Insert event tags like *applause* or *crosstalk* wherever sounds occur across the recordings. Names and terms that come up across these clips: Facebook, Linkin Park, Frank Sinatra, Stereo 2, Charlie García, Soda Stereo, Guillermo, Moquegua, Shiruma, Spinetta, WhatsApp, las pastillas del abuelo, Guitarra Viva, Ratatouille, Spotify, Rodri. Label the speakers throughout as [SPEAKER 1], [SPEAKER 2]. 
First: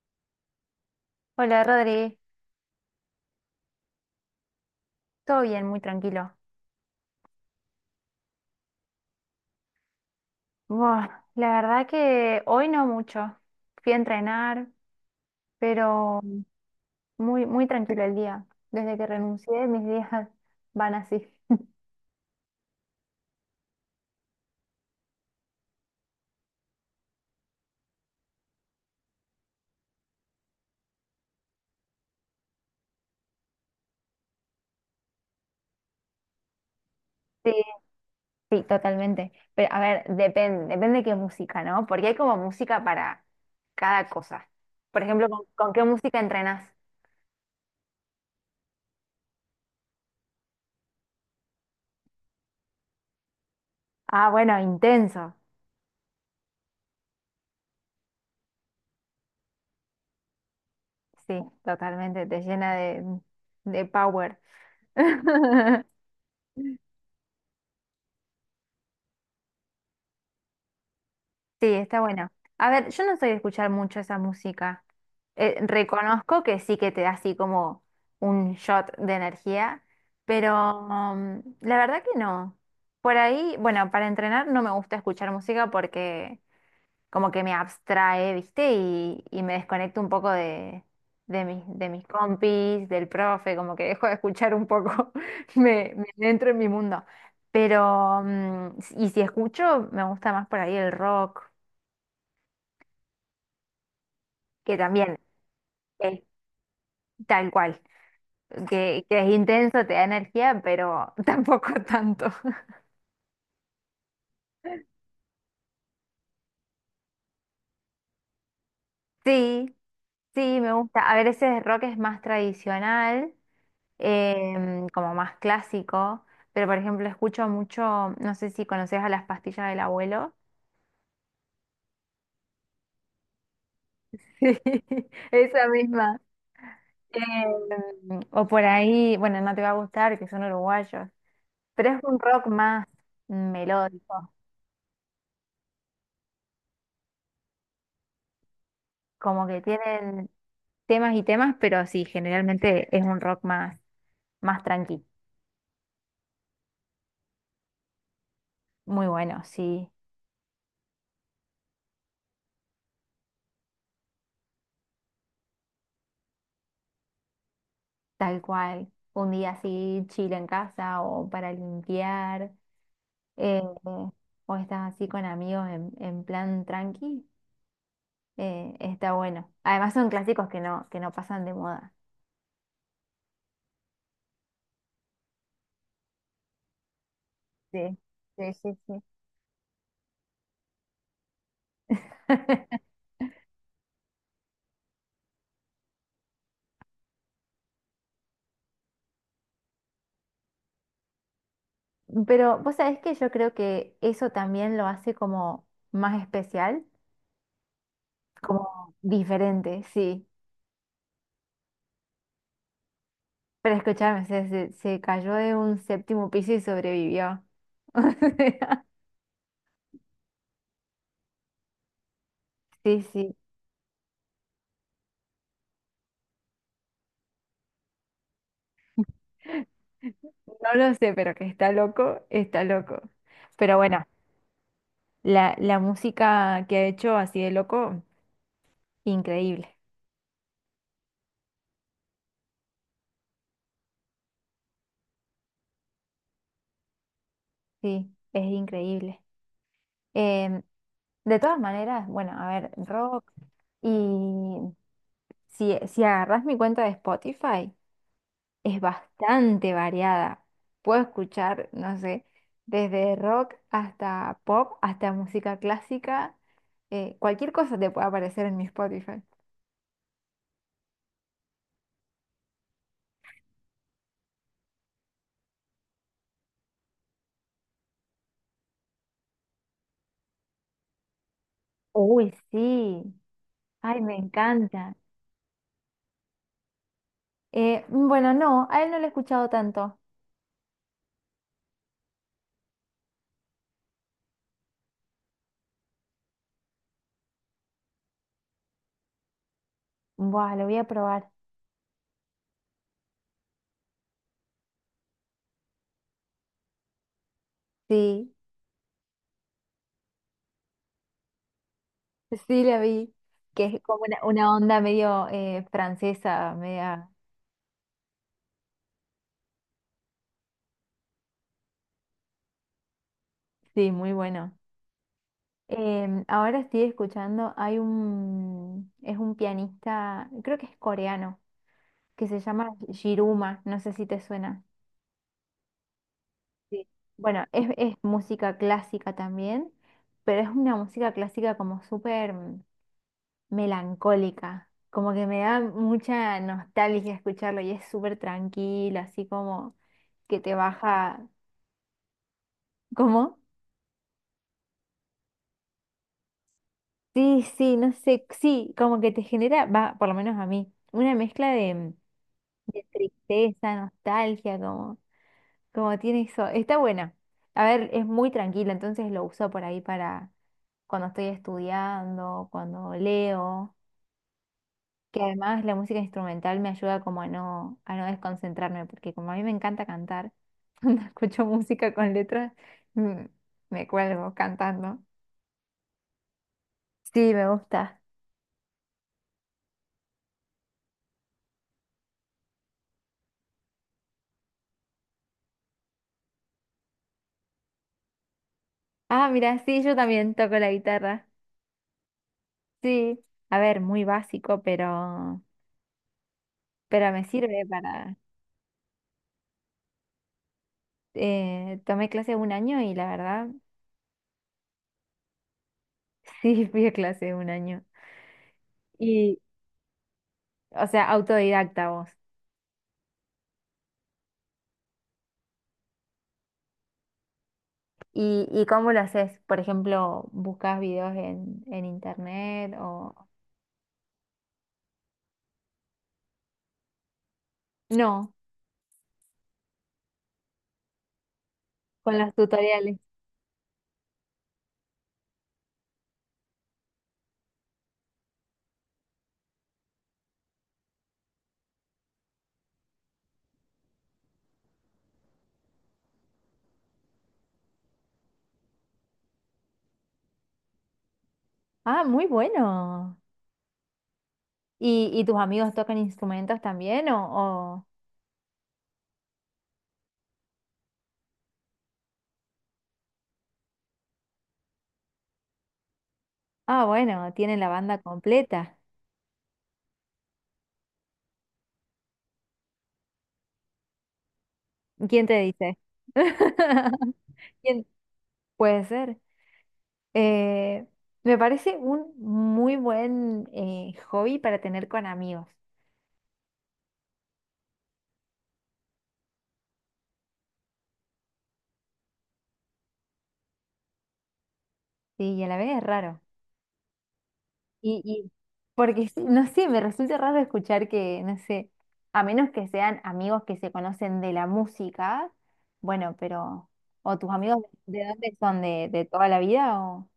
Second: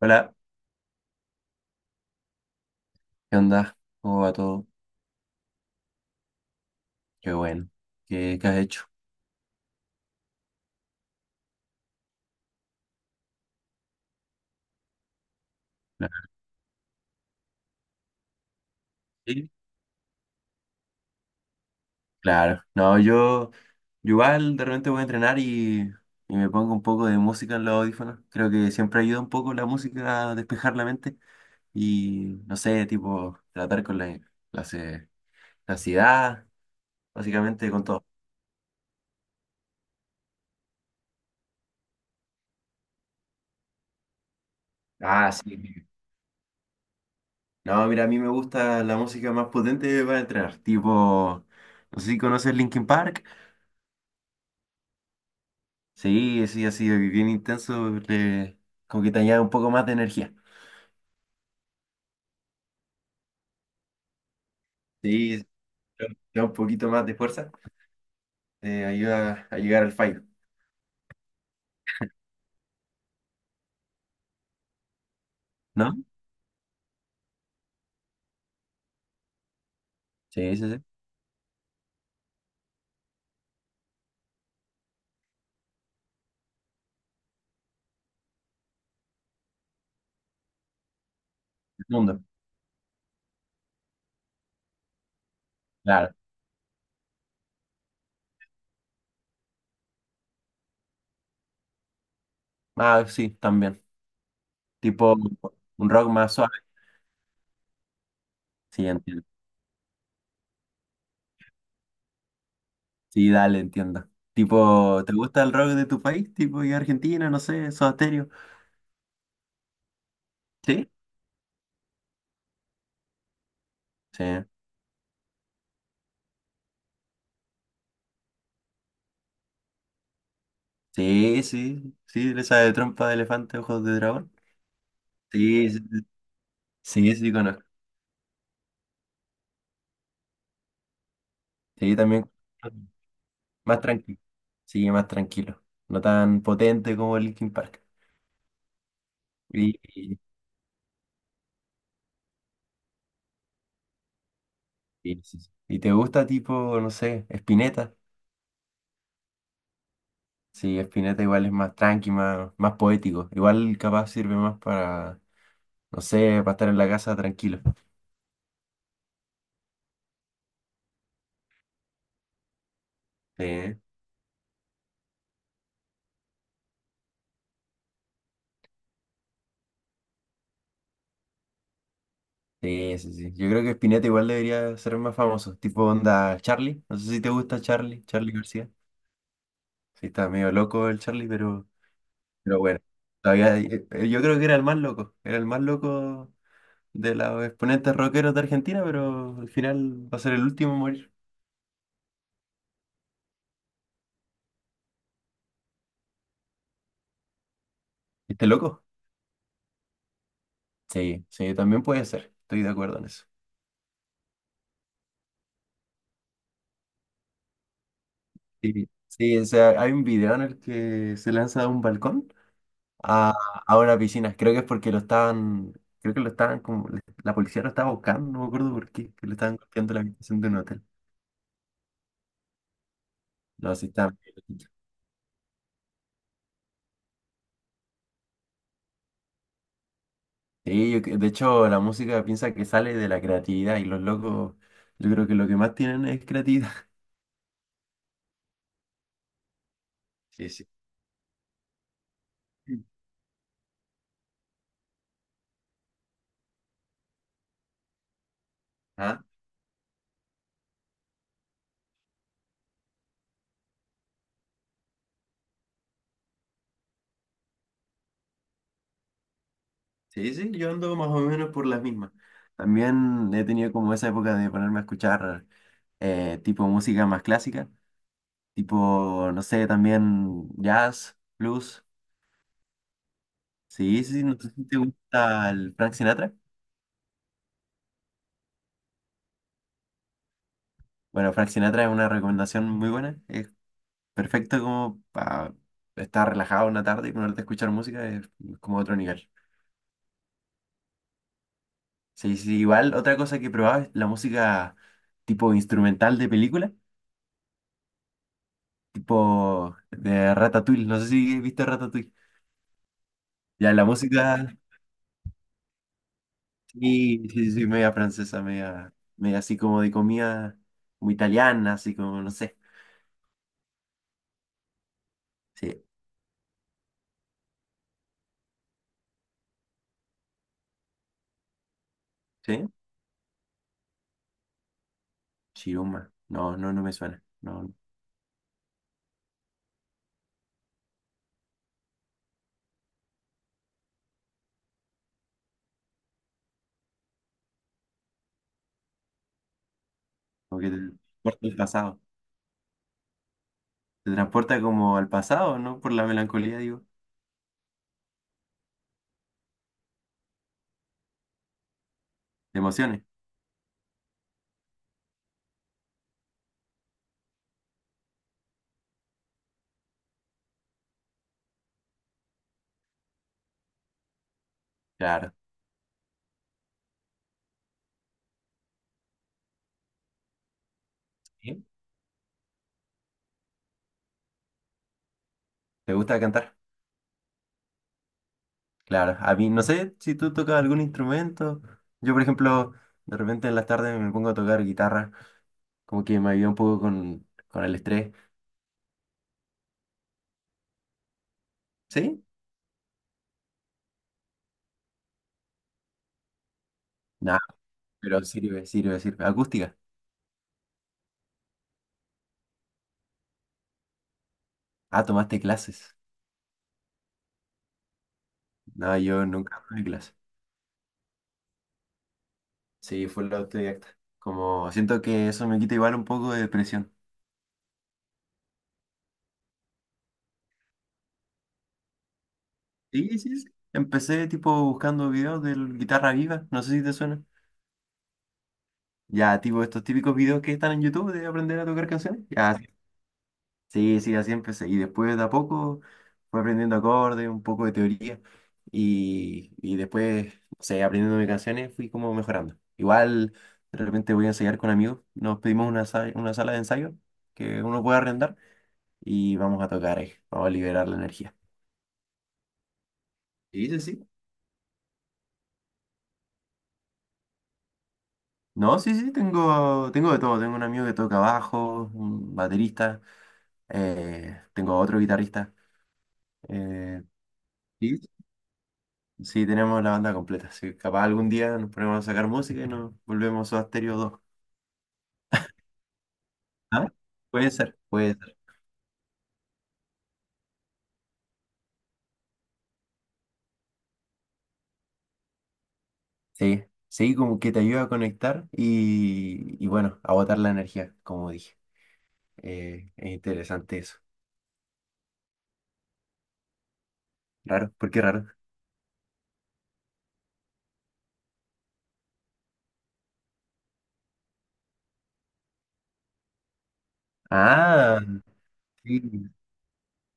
[SPEAKER 1] Hola,
[SPEAKER 2] Hola Rodri,
[SPEAKER 1] ¿qué onda? ¿Cómo va todo?
[SPEAKER 2] todo bien, muy tranquilo.
[SPEAKER 1] Qué bueno. ¿Qué has hecho?
[SPEAKER 2] Buah, la verdad que hoy no mucho. Fui a entrenar, pero
[SPEAKER 1] Claro.
[SPEAKER 2] muy, muy tranquilo el día. Desde que
[SPEAKER 1] Sí.
[SPEAKER 2] renuncié, mis días *laughs* van así.
[SPEAKER 1] Claro. No, yo igual de repente voy a entrenar y me pongo un poco de música en los audífonos. Creo que siempre ayuda un poco la música a despejar la mente y, no sé, tipo, tratar con la, ce- la ansiedad,
[SPEAKER 2] Sí,
[SPEAKER 1] básicamente con todo.
[SPEAKER 2] sí, totalmente. Pero a ver, depende, depende qué música, ¿no? Porque hay como música para cada cosa. Por ejemplo,
[SPEAKER 1] Ah,
[SPEAKER 2] ¿con qué
[SPEAKER 1] sí.
[SPEAKER 2] música entrenas?
[SPEAKER 1] No, mira, a mí me gusta la música más potente para entrenar. Tipo, no sé si conoces Linkin Park.
[SPEAKER 2] Ah, bueno, intenso.
[SPEAKER 1] Sí, sí, ha sido bien intenso, como que te añade un poco más de energía.
[SPEAKER 2] Sí, totalmente, te llena de power.
[SPEAKER 1] Sí,
[SPEAKER 2] *laughs*
[SPEAKER 1] te da un poquito más de fuerza, te ayuda a llegar al fallo,
[SPEAKER 2] Sí, está bueno. A ver, yo no soy de escuchar mucho esa música.
[SPEAKER 1] ¿no?
[SPEAKER 2] Reconozco que sí que te da así como un shot de energía,
[SPEAKER 1] Sí, sí,
[SPEAKER 2] pero
[SPEAKER 1] sí.
[SPEAKER 2] la verdad que no. Por ahí, bueno, para entrenar no me gusta escuchar música porque como que me abstrae, ¿viste? Y me desconecto un poco
[SPEAKER 1] El
[SPEAKER 2] de mis
[SPEAKER 1] mundo,
[SPEAKER 2] compis, del profe, como que dejo de escuchar un poco, *laughs*
[SPEAKER 1] claro.
[SPEAKER 2] me entro en mi mundo. Pero, y si escucho, me gusta más por ahí el rock,
[SPEAKER 1] Ah, sí, también.
[SPEAKER 2] que
[SPEAKER 1] Tipo
[SPEAKER 2] también
[SPEAKER 1] un rock
[SPEAKER 2] es
[SPEAKER 1] más suave.
[SPEAKER 2] tal cual,
[SPEAKER 1] Sí,
[SPEAKER 2] que
[SPEAKER 1] entiendo.
[SPEAKER 2] es intenso, te da energía, pero *laughs* tampoco tanto.
[SPEAKER 1] Sí, dale, entiendo. Tipo, ¿te gusta el rock de tu país? Tipo, y Argentina, no sé, Soda Stereo.
[SPEAKER 2] Sí, sí, me
[SPEAKER 1] Sí,
[SPEAKER 2] gusta. A ver, ese rock es más tradicional,
[SPEAKER 1] sí,
[SPEAKER 2] como más clásico, pero por ejemplo escucho mucho, no sé si conoces a Las Pastillas del Abuelo. *laughs*
[SPEAKER 1] sí, sí, sí, esa de trompa de elefante, ojos de dragón.
[SPEAKER 2] Sí, esa
[SPEAKER 1] Sí, sí,
[SPEAKER 2] misma.
[SPEAKER 1] sí, sí, sí, conozco.
[SPEAKER 2] O por ahí, bueno, no te va a gustar, que son uruguayos, pero
[SPEAKER 1] Sí,
[SPEAKER 2] es un
[SPEAKER 1] también.
[SPEAKER 2] rock más
[SPEAKER 1] Más tranquilo.
[SPEAKER 2] melódico,
[SPEAKER 1] Sí, más tranquilo. No tan potente como Linkin Park.
[SPEAKER 2] como que
[SPEAKER 1] Y, y,
[SPEAKER 2] tienen temas y temas, pero sí, generalmente es un rock más, más tranqui.
[SPEAKER 1] sí, sí. ¿Y te gusta tipo, no sé, Spinetta?
[SPEAKER 2] Muy bueno, sí,
[SPEAKER 1] Sí, Spinetta igual es más tranqui, más, más poético. Igual capaz sirve más para, no sé, para estar en la casa tranquilo.
[SPEAKER 2] tal cual. Un día así, chile en casa o para limpiar,
[SPEAKER 1] Sí,
[SPEAKER 2] eh, o estás así con amigos en plan tranqui, está bueno. Además son clásicos que no pasan de moda.
[SPEAKER 1] sí, sí, sí. Yo creo que Spinetta igual debería ser más famoso. Tipo onda Charlie. No sé si te gusta
[SPEAKER 2] Sí,
[SPEAKER 1] Charlie, Charlie
[SPEAKER 2] sí,
[SPEAKER 1] García.
[SPEAKER 2] sí, sí.
[SPEAKER 1] Sí, está medio loco el Charlie, pero bueno.
[SPEAKER 2] *laughs*
[SPEAKER 1] Todavía, yo creo que era el más loco. Era el más loco de los exponentes rockeros de Argentina, pero al final va a ser el último en morir.
[SPEAKER 2] Pero vos sabés que yo creo que eso también lo hace como más especial,
[SPEAKER 1] ¿Viste loco?
[SPEAKER 2] como diferente, sí.
[SPEAKER 1] Sí, sí, también puede ser. Estoy de acuerdo en eso.
[SPEAKER 2] Pero escúchame, se cayó de un séptimo piso y sobrevivió. *laughs* O
[SPEAKER 1] Sí, sí, o sea, hay un video en el que se lanza de un balcón
[SPEAKER 2] sea, sí,
[SPEAKER 1] a,
[SPEAKER 2] sí.
[SPEAKER 1] a una piscina. Creo que es porque lo estaban, creo que lo estaban como, la policía lo estaba buscando, no me acuerdo por qué, que le estaban golpeando la habitación de un
[SPEAKER 2] No
[SPEAKER 1] hotel.
[SPEAKER 2] lo sé, pero que está loco, está loco.
[SPEAKER 1] No,
[SPEAKER 2] Pero
[SPEAKER 1] sí,
[SPEAKER 2] bueno,
[SPEAKER 1] está medio loquito.
[SPEAKER 2] la música que ha hecho así de loco, increíble.
[SPEAKER 1] Sí, de hecho, la música piensa que sale de la creatividad y los locos, yo creo que lo que más tienen es creatividad.
[SPEAKER 2] Sí, es increíble.
[SPEAKER 1] *laughs* Sí,
[SPEAKER 2] Em,
[SPEAKER 1] sí.
[SPEAKER 2] de todas maneras, bueno, a ver, rock. Y si agarras mi cuenta de Spotify, es
[SPEAKER 1] ¿Ah?
[SPEAKER 2] bastante variada. Puedo escuchar, no sé, desde rock hasta pop, hasta música clásica. Cualquier cosa te puede aparecer en mi Spotify.
[SPEAKER 1] Sí, sí, yo ando más o menos por las mismas. También he tenido como esa época de ponerme a escuchar tipo música más clásica, tipo, no sé, también jazz, blues.
[SPEAKER 2] Uy, sí. Ay,
[SPEAKER 1] Sí, sí,
[SPEAKER 2] me
[SPEAKER 1] sí, no sé si te
[SPEAKER 2] encanta.
[SPEAKER 1] gusta el Frank Sinatra.
[SPEAKER 2] Bueno, no, a él no lo he escuchado tanto.
[SPEAKER 1] Bueno, Frank Sinatra es una recomendación muy buena. Es perfecto como para estar relajado una tarde y ponerte a escuchar música, es como otro nivel.
[SPEAKER 2] Buah, lo voy a probar.
[SPEAKER 1] Sí, sí, igual otra cosa que probaba es la música tipo instrumental de película.
[SPEAKER 2] Sí,
[SPEAKER 1] Tipo de Ratatouille, no sé si viste Ratatouille.
[SPEAKER 2] sí la vi. Que
[SPEAKER 1] Ya
[SPEAKER 2] es
[SPEAKER 1] la
[SPEAKER 2] como una
[SPEAKER 1] música,
[SPEAKER 2] onda medio francesa, media.
[SPEAKER 1] sí, sí, sí, media francesa, media, media así como de comida como italiana, así como, no sé.
[SPEAKER 2] Sí, muy bueno.
[SPEAKER 1] Sí,
[SPEAKER 2] Ahora estoy escuchando, hay un, es un pianista, creo que es coreano, que se
[SPEAKER 1] sí,
[SPEAKER 2] llama Shiruma, no sé si te suena.
[SPEAKER 1] Chiruma. No, no, no
[SPEAKER 2] Sí.
[SPEAKER 1] me suena.
[SPEAKER 2] Bueno,
[SPEAKER 1] No,
[SPEAKER 2] es música clásica también, pero es una música clásica como súper melancólica, como que me da mucha nostalgia escucharlo y es súper tranquilo, así como que te
[SPEAKER 1] como que te
[SPEAKER 2] baja,
[SPEAKER 1] transporta al pasado.
[SPEAKER 2] ¿cómo?
[SPEAKER 1] Te transporta como al pasado, ¿no? Por la melancolía, digo.
[SPEAKER 2] Sí, sí, no sé, sí, como que te genera, va, por lo menos a mí, una mezcla
[SPEAKER 1] De
[SPEAKER 2] de
[SPEAKER 1] emociones.
[SPEAKER 2] tristeza, nostalgia, como, como tiene eso. Está buena. A ver, es muy tranquila, entonces lo uso por ahí para cuando estoy estudiando, cuando leo, que
[SPEAKER 1] Claro.
[SPEAKER 2] además la música instrumental me ayuda como a no desconcentrarme, porque como a mí me encanta cantar, *laughs* cuando escucho
[SPEAKER 1] ¿Sí?
[SPEAKER 2] música con letras, mm, me cuelgo cantando.
[SPEAKER 1] ¿Te gusta cantar?
[SPEAKER 2] Sí, me gusta.
[SPEAKER 1] Claro. A mí, no sé si tú tocas algún instrumento. Yo, por ejemplo, de repente en las tardes me pongo a tocar guitarra. Como que me ayuda un poco con el estrés.
[SPEAKER 2] Ah, mira, sí, yo también toco la guitarra.
[SPEAKER 1] ¿Sí?
[SPEAKER 2] Sí, a ver, muy básico, pero me
[SPEAKER 1] Nada,
[SPEAKER 2] sirve.
[SPEAKER 1] pero sirve, sirve, sirve. Acústica.
[SPEAKER 2] Tomé clase un año y la verdad,
[SPEAKER 1] Ah, tomaste clases.
[SPEAKER 2] *laughs* sí, fui a clase un año.
[SPEAKER 1] No, yo
[SPEAKER 2] Y
[SPEAKER 1] nunca tomé clases.
[SPEAKER 2] o sea, autodidacta vos.
[SPEAKER 1] Sí, fue la autodidacta. Como siento que eso me quita igual un poco de depresión.
[SPEAKER 2] Y cómo lo haces? Por ejemplo, ¿buscas videos en internet o...?
[SPEAKER 1] Sí, sí, sí. Empecé tipo buscando videos de Guitarra Viva, no sé si te suena.
[SPEAKER 2] No,
[SPEAKER 1] Ya, tipo estos típicos videos que están en YouTube de aprender a tocar
[SPEAKER 2] con
[SPEAKER 1] canciones.
[SPEAKER 2] los
[SPEAKER 1] Ya,
[SPEAKER 2] tutoriales.
[SPEAKER 1] sí, sí, así empecé. Y después de a poco fue aprendiendo acordes, un poco de teoría y después, no sé, aprendiendo mis canciones fui como mejorando. Igual de repente voy a ensayar con amigos, nos pedimos una sala de ensayo que uno puede arrendar y vamos a tocar ahí, vamos a liberar la energía.
[SPEAKER 2] Ah, muy bueno.
[SPEAKER 1] Sí, sí, sí.
[SPEAKER 2] Y tus amigos tocan instrumentos también o-
[SPEAKER 1] No, sí, sí, tengo, tengo de todo. Tengo un amigo que toca bajo, un baterista, tengo otro guitarrista.
[SPEAKER 2] Ah,
[SPEAKER 1] eh,
[SPEAKER 2] bueno, tienen la banda completa.
[SPEAKER 1] Sí, tenemos la banda completa. Sí, capaz algún día nos ponemos a sacar música y nos volvemos a Stereo 2.
[SPEAKER 2] ¿Quién te dice?
[SPEAKER 1] ¿Ah?
[SPEAKER 2] *laughs*
[SPEAKER 1] Puede ser,
[SPEAKER 2] ¿Quién?
[SPEAKER 1] puede ser.
[SPEAKER 2] Puede ser. Eh, Me parece un muy buen hobby para tener con amigos,
[SPEAKER 1] Sí, sí, como que te ayuda a conectar y bueno, a botar la energía, como dije. Es interesante eso.
[SPEAKER 2] sí, y a la vez es raro.
[SPEAKER 1] Raro, ¿por
[SPEAKER 2] Y,
[SPEAKER 1] qué raro?
[SPEAKER 2] y porque, sí, no sé, me resulta raro escuchar que, no sé, a menos que sean amigos que se conocen de la música, bueno, pero, o tus amigos,
[SPEAKER 1] Ah,
[SPEAKER 2] ¿de dónde son? De toda
[SPEAKER 1] sí.
[SPEAKER 2] la vida? O...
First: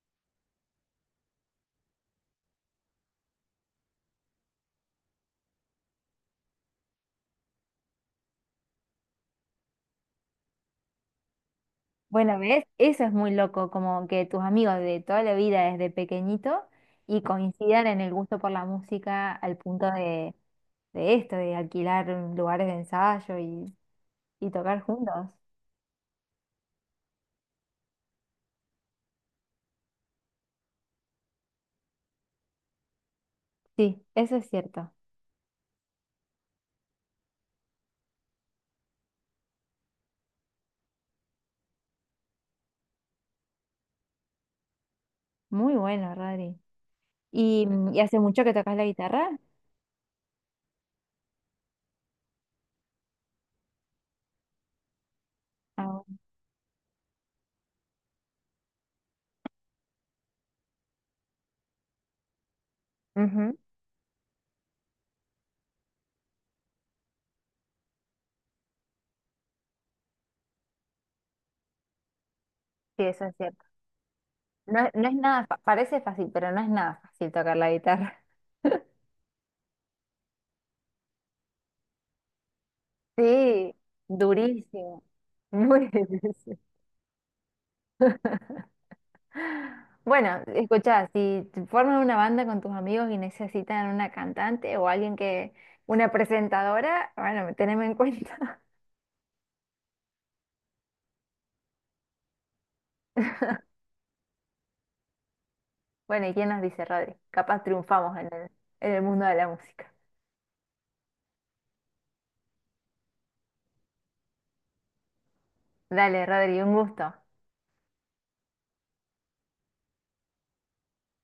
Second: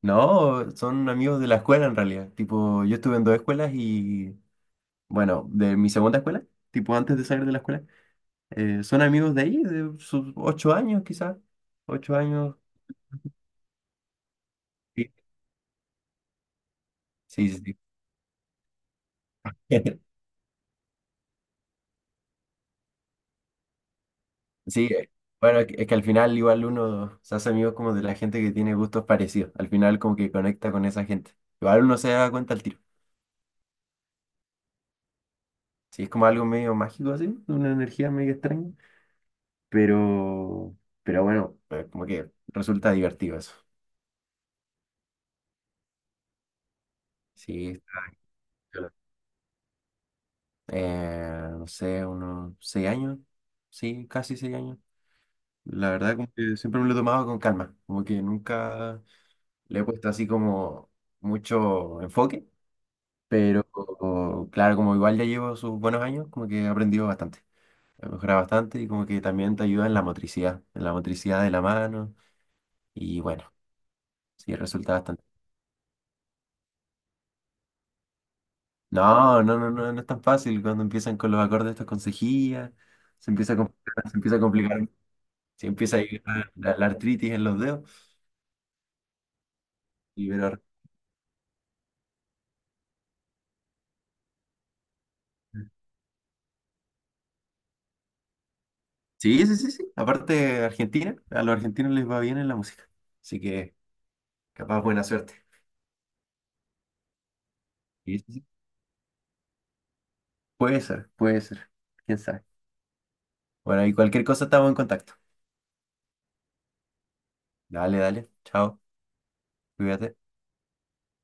[SPEAKER 1] No, son amigos de la escuela en realidad. Tipo, yo estuve en dos escuelas y, bueno, de mi segunda escuela, tipo antes de salir de la escuela, son amigos de ahí, de sus 8 años quizás, ocho
[SPEAKER 2] Bueno,
[SPEAKER 1] años.
[SPEAKER 2] ¿ves? Eso es muy loco, como que tus amigos de toda la vida desde pequeñito y
[SPEAKER 1] Sí, sí, sí.
[SPEAKER 2] coincidan en el gusto por la música al punto
[SPEAKER 1] *laughs*
[SPEAKER 2] de esto, de alquilar lugares de ensayo y tocar
[SPEAKER 1] Sí,
[SPEAKER 2] juntos.
[SPEAKER 1] bueno, es que al final igual uno se hace amigo como de la gente que tiene gustos parecidos. Al final como que conecta con esa gente. Igual uno se da cuenta al tiro.
[SPEAKER 2] Sí, eso es cierto.
[SPEAKER 1] Sí, es como algo medio mágico así, una energía medio extraña. Pero, pero bueno, como que resulta divertido eso.
[SPEAKER 2] Muy bueno, Rodri. ¿Y,
[SPEAKER 1] Sí,
[SPEAKER 2] y
[SPEAKER 1] está
[SPEAKER 2] hace mucho que tocas la
[SPEAKER 1] piola.
[SPEAKER 2] guitarra?
[SPEAKER 1] No sé, unos 6 años. Sí, casi 6 años. La
[SPEAKER 2] Ah,
[SPEAKER 1] verdad como que siempre me lo he tomado con calma. Como que nunca le he puesto así como mucho enfoque.
[SPEAKER 2] ujú.
[SPEAKER 1] Pero claro, como igual ya llevo sus buenos años, como que he aprendido bastante, he mejorado bastante y como que también te ayuda en la motricidad de la mano
[SPEAKER 2] Sí,
[SPEAKER 1] y
[SPEAKER 2] eso es
[SPEAKER 1] bueno,
[SPEAKER 2] cierto.
[SPEAKER 1] sí,
[SPEAKER 2] No, es-
[SPEAKER 1] resulta
[SPEAKER 2] no es
[SPEAKER 1] bastante.
[SPEAKER 2] nada, fa- parece fácil, pero no es nada fácil tocar la guitarra. *laughs*
[SPEAKER 1] No, no, no, no, no es tan fácil cuando empiezan con los acordes estos con cejilla, se empieza a
[SPEAKER 2] Sí,
[SPEAKER 1] complicar, se empieza a complicar,
[SPEAKER 2] durísimo,
[SPEAKER 1] se
[SPEAKER 2] muy *laughs*
[SPEAKER 1] empieza a ir la,
[SPEAKER 2] difícil.
[SPEAKER 1] la- la artritis en los dedos. Y,
[SPEAKER 2] Bueno,
[SPEAKER 1] pero,
[SPEAKER 2] escuchá, si te formas una banda con tus amigos y necesitan una cantante o alguien que, una presentadora, bueno, teneme en cuenta.
[SPEAKER 1] sí, sí, sí, sí, aparte Argentina, a los argentinos les va bien en la música, así que capaz buena suerte.
[SPEAKER 2] Bueno, ¿y quién nos dice, Rodri? Capaz triunfamos
[SPEAKER 1] Sí, sí, sí.
[SPEAKER 2] en el mundo de la música.
[SPEAKER 1] Puede ser, quién sabe. Bueno, y cualquier cosa estamos en contacto.
[SPEAKER 2] Dale, Rodri, un gusto.
[SPEAKER 1] Dale, dale. Chao. Cuídate.